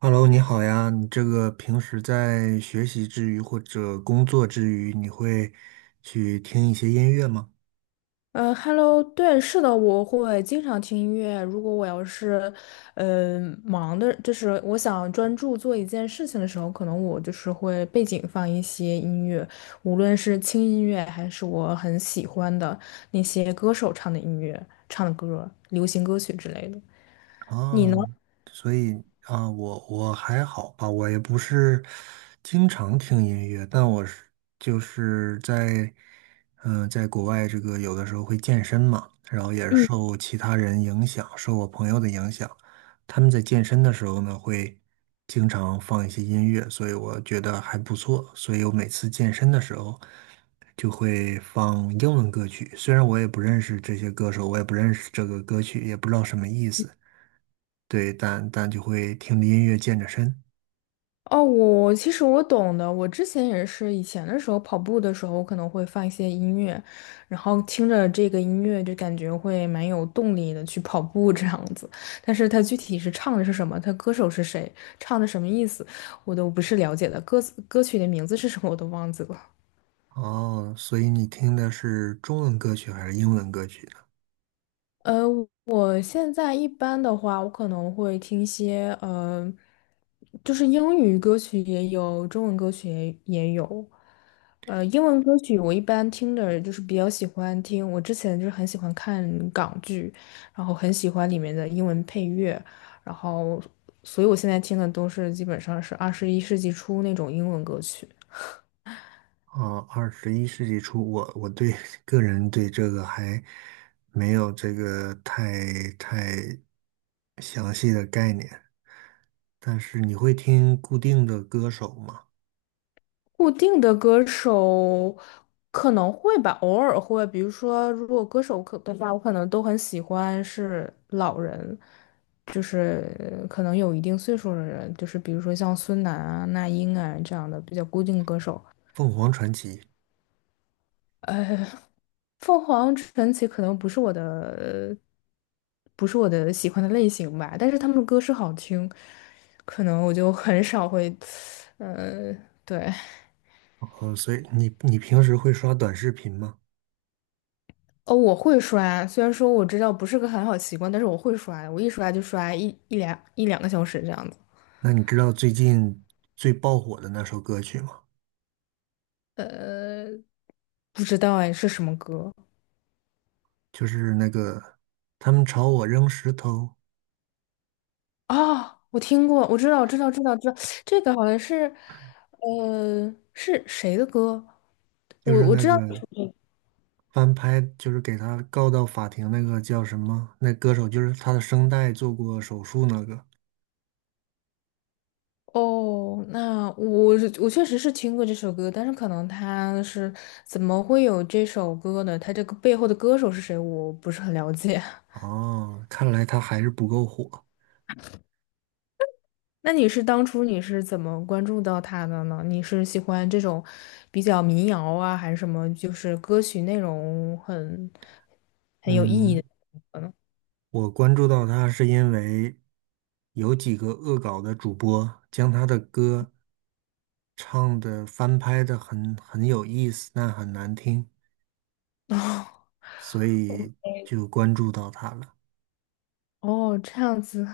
Hello，你好呀。你这个平时在学习之余或者工作之余，你会去听一些音乐吗？Hello，对，是的，我会经常听音乐。如果我要是，忙的，就是我想专注做一件事情的时候，可能我就是会背景放一些音乐，无论是轻音乐还是我很喜欢的那些歌手唱的音乐、唱的歌、流行歌曲之类的。你啊，呢？所以啊，我还好吧，我也不是经常听音乐，但我是就是在在国外这个有的时候会健身嘛，然后也是受其他人影响，受我朋友的影响，他们在健身的时候呢会经常放一些音乐，所以我觉得还不错，所以我每次健身的时候就会放英文歌曲，虽然我也不认识这些歌手，我也不认识这个歌曲，也不知道什么意思。对，但就会听着音乐健着身。哦，其实我懂的。我之前也是，以前的时候跑步的时候，我可能会放一些音乐，然后听着这个音乐就感觉会蛮有动力的去跑步这样子。但是它具体是唱的是什么，它歌手是谁，唱的什么意思，我都不是了解的。歌词歌曲的名字是什么我都忘记了。哦，所以你听的是中文歌曲还是英文歌曲呢？呃，我现在一般的话，我可能会听一些就是英语歌曲也有，中文歌曲也有。英文歌曲我一般听的就是比较喜欢听，我之前就是很喜欢看港剧，然后很喜欢里面的英文配乐，然后所以我现在听的都是基本上是21世纪初那种英文歌曲。哦，21世纪初，我对 个人对这个还没有这个太详细的概念。但是你会听固定的歌手吗？固定的歌手可能会吧，偶尔会。比如说，如果歌手可的话，我可能都很喜欢是老人，就是可能有一定岁数的人，就是比如说像孙楠啊、那英啊这样的比较固定歌手。凤凰传奇。呃，凤凰传奇可能不是我的，不是我的喜欢的类型吧，但是他们的歌是好听，可能我就很少会，呃，对。哦，所以你平时会刷短视频吗？哦，我会刷，虽然说我知道不是个很好习惯，但是我会刷的我一刷就刷一两个小时这样子。那你知道最近最爆火的那首歌曲吗？呃，不知道哎，是什么歌就是那个他们朝我扔石头，啊？我听过，我知道，知道，知道，知道，这个好像是，是谁的歌？就我是我那知道。个翻拍，就是给他告到法庭那个叫什么？那歌手就是他的声带做过手术那个。哦，那我确实是听过这首歌，但是可能他是怎么会有这首歌呢？他这个背后的歌手是谁，我不是很了解。哦，看来他还是不够火。那当初你是怎么关注到他的呢？你是喜欢这种比较民谣啊，还是什么？就是歌曲内容很有意义嗯，的？我关注到他是因为有几个恶搞的主播将他的歌唱的翻拍的很有意思，但很难听，所哦，以就关注到他了。哦，这样子。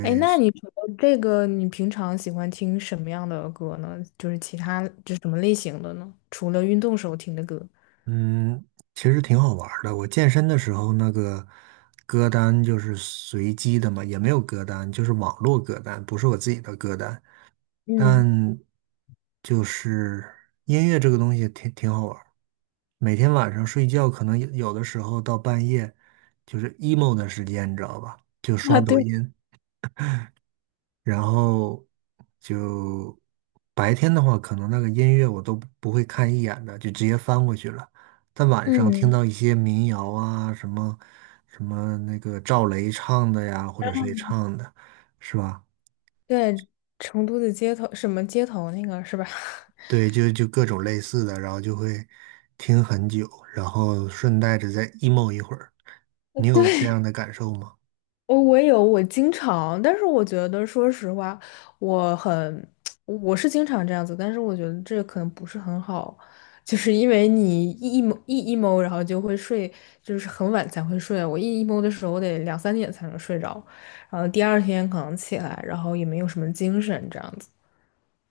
哎，那你除了这个，你平常喜欢听什么样的歌呢？就是其他就是什么类型的呢？除了运动时候听的歌。嗯，其实挺好玩儿的。我健身的时候，那个歌单就是随机的嘛，也没有歌单，就是网络歌单，不是我自己的歌单。但嗯，就是音乐这个东西挺好玩儿。每天晚上睡觉，可能有的时候到半夜，就是 emo 的时间，你知道吧？就刷啊，对，抖音，然后就白天的话，可能那个音乐我都不会看一眼的，就直接翻过去了。但晚上听嗯，到一些民谣啊，什么什么那个赵雷唱的呀，或者谁唱的，是吧？对，成都的街头，什么街头那个是吧？对，就各种类似的，然后就会听很久，然后顺带着再 emo 一会儿。你 有这对，样的感受吗？哦，我也有，我经常，但是我觉得，说实话，我很，我是经常这样子，但是我觉得这可能不是很好，就是因为你一 e m 一 emo，然后就会睡，就是很晚才会睡。我一 emo 的时候，我得两三点才能睡着，然后第二天可能起来，然后也没有什么精神这样子。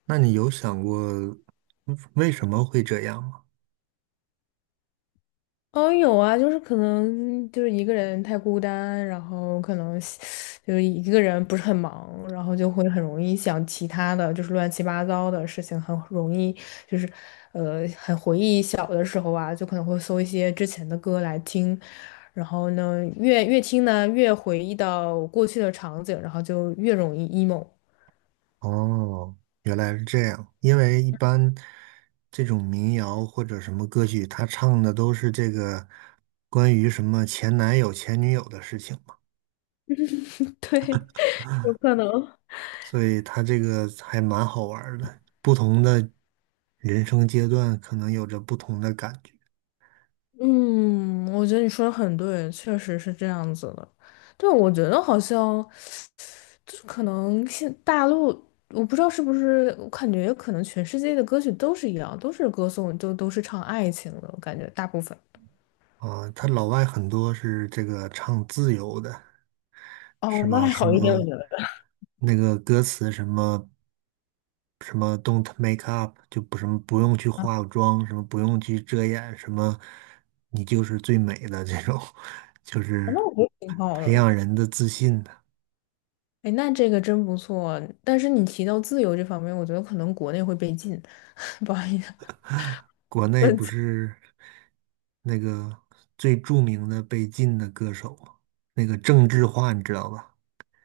那你有想过为什么会这样吗？哦，有啊，就是可能就是一个人太孤单，然后可能就是一个人不是很忙，然后就会很容易想其他的，就是乱七八糟的事情，很容易就是很回忆小的时候啊，就可能会搜一些之前的歌来听，然后呢，越听呢，越回忆到过去的场景，然后就越容易 emo。哦，原来是这样。因为一般这种民谣或者什么歌曲，他唱的都是这个关于什么前男友、前女友的事情嘛，对，有可能。所以他这个还蛮好玩儿的。不同的人生阶段，可能有着不同的感觉嗯，我觉得你说的很对，确实是这样子的。对，我觉得好像。就是可能现大陆，我不知道是不是，我感觉可能全世界的歌曲都是一样，都是歌颂，就都是唱爱情的，我感觉大部分。啊。他老外很多是这个唱自由的。是哦，那吧？还什好一点，我么觉得。那个歌词什么什么 "Don't make up"，就不什么不用去化妆，什么不用去遮掩，什么你就是最美的这种，就是那我觉得挺好培的。养人的自信的。哎，那这个真不错。但是你提到自由这方面，我觉得可能国内会被禁，不好意思，国内问不题是那个最著名的被禁的歌手吗？那个郑智化，你知道吧？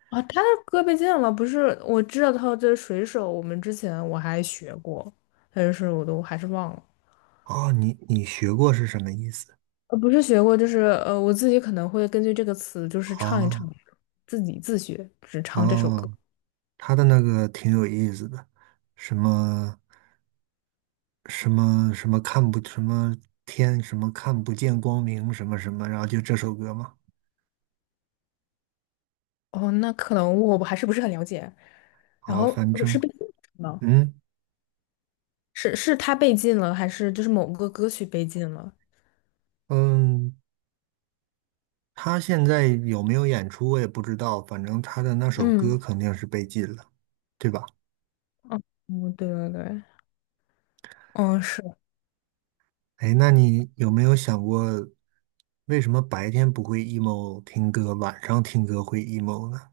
啊，他的歌被禁了，不是？我知道他这水手，我们之前我还学过，但是我都还是忘了。啊，你学过是什么意思？不是学过，就是我自己可能会根据这个词，就是唱一唱，啊自己自学，只唱这首歌。啊，他的那个挺有意思的，什么什么什么看不什么天什么看不见光明什么什么，然后就这首歌嘛。哦，那可能我还是不是很了解。然好，后反是正被禁了吗？嗯是他被禁了，还是就是某个歌曲被禁了？嗯，他现在有没有演出我也不知道，反正他的那首歌嗯，肯定是被禁了，对吧？嗯，对对对，嗯，是，哎，那你有没有想过，为什么白天不会 emo 听歌，晚上听歌会 emo 呢？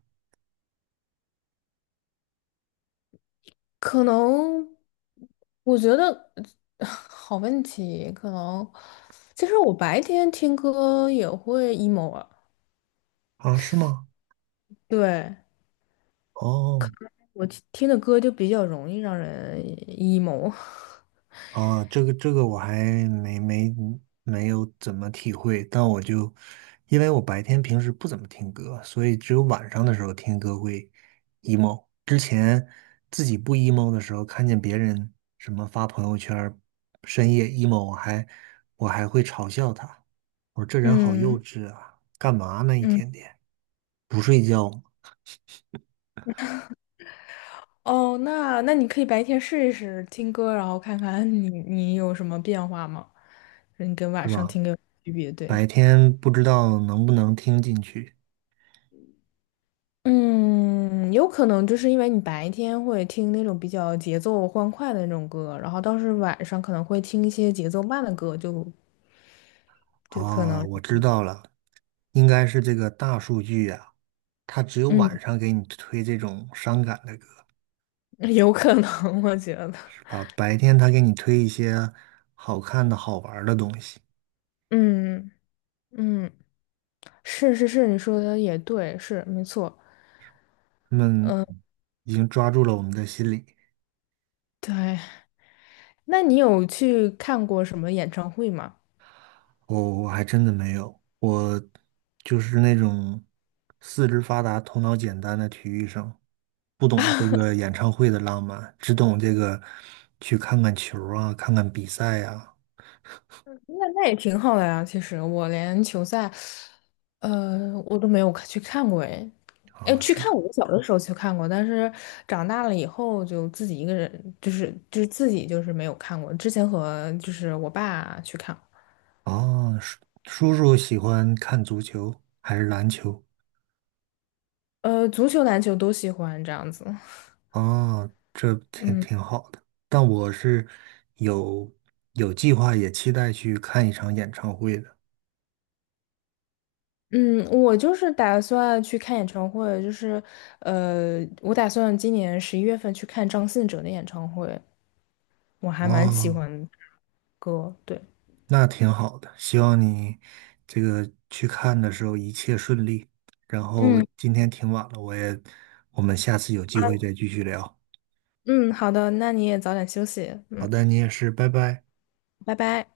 可能，我觉得 好问题，可能，其实我白天听歌也会 emo 啊，啊，是吗？对。哦。我听的歌就比较容易让人 emo。哦，这个我还没没没有怎么体会，但我就因为我白天平时不怎么听歌，所以只有晚上的时候听歌会 emo。之前自己不 emo 的时候，看见别人什么发朋友圈儿深夜 emo，我还会嘲笑他，我说这人好幼嗯稚啊，干嘛呢一嗯，天天不睡觉哦，那你可以白天试一试听歌，然后看看你有什么变化吗？你跟晚是上吧？听歌有区别，对。白天不知道能不能听进去。嗯，有可能就是因为你白天会听那种比较节奏欢快的那种歌，然后倒是晚上可能会听一些节奏慢的歌，就可啊，能，我知道了，应该是这个大数据呀、它只有晚嗯，上给你推这种伤感的歌，有可能，我觉得，是吧？白天它给你推一些好看的好玩儿的东西，嗯嗯。是是是，你说的也对，是没错。他们已经抓住了我们的心理。对，那你有去看过什么演唱会吗？我还真的没有，我就是那种四肢发达、头脑简单的体育生，不懂这个演唱会的浪漫，只懂这个去看看球儿啊，看看比赛呀、那也挺好的呀。其实我连球赛，我都没有去看过诶。啊，哎，啊去是看我小的时候去看过，但是长大了以后就自己一个人，就是自己就是没有看过。之前和就是我爸去看，哦，叔叔喜欢看足球还是篮球？足球、篮球都喜欢这样子。哦，这挺嗯。挺好的。但我是有有计划，也期待去看一场演唱会的。嗯，我就是打算去看演唱会，就是我打算今年11月份去看张信哲的演唱会，我还蛮喜哦，欢歌，对，那挺好的。希望你这个去看的时候一切顺利。然后嗯今天挺晚了，我也，我们下次有机会再继续聊。嗯，好的，那你也早点休息，好嗯，的，你也是，拜拜。拜拜。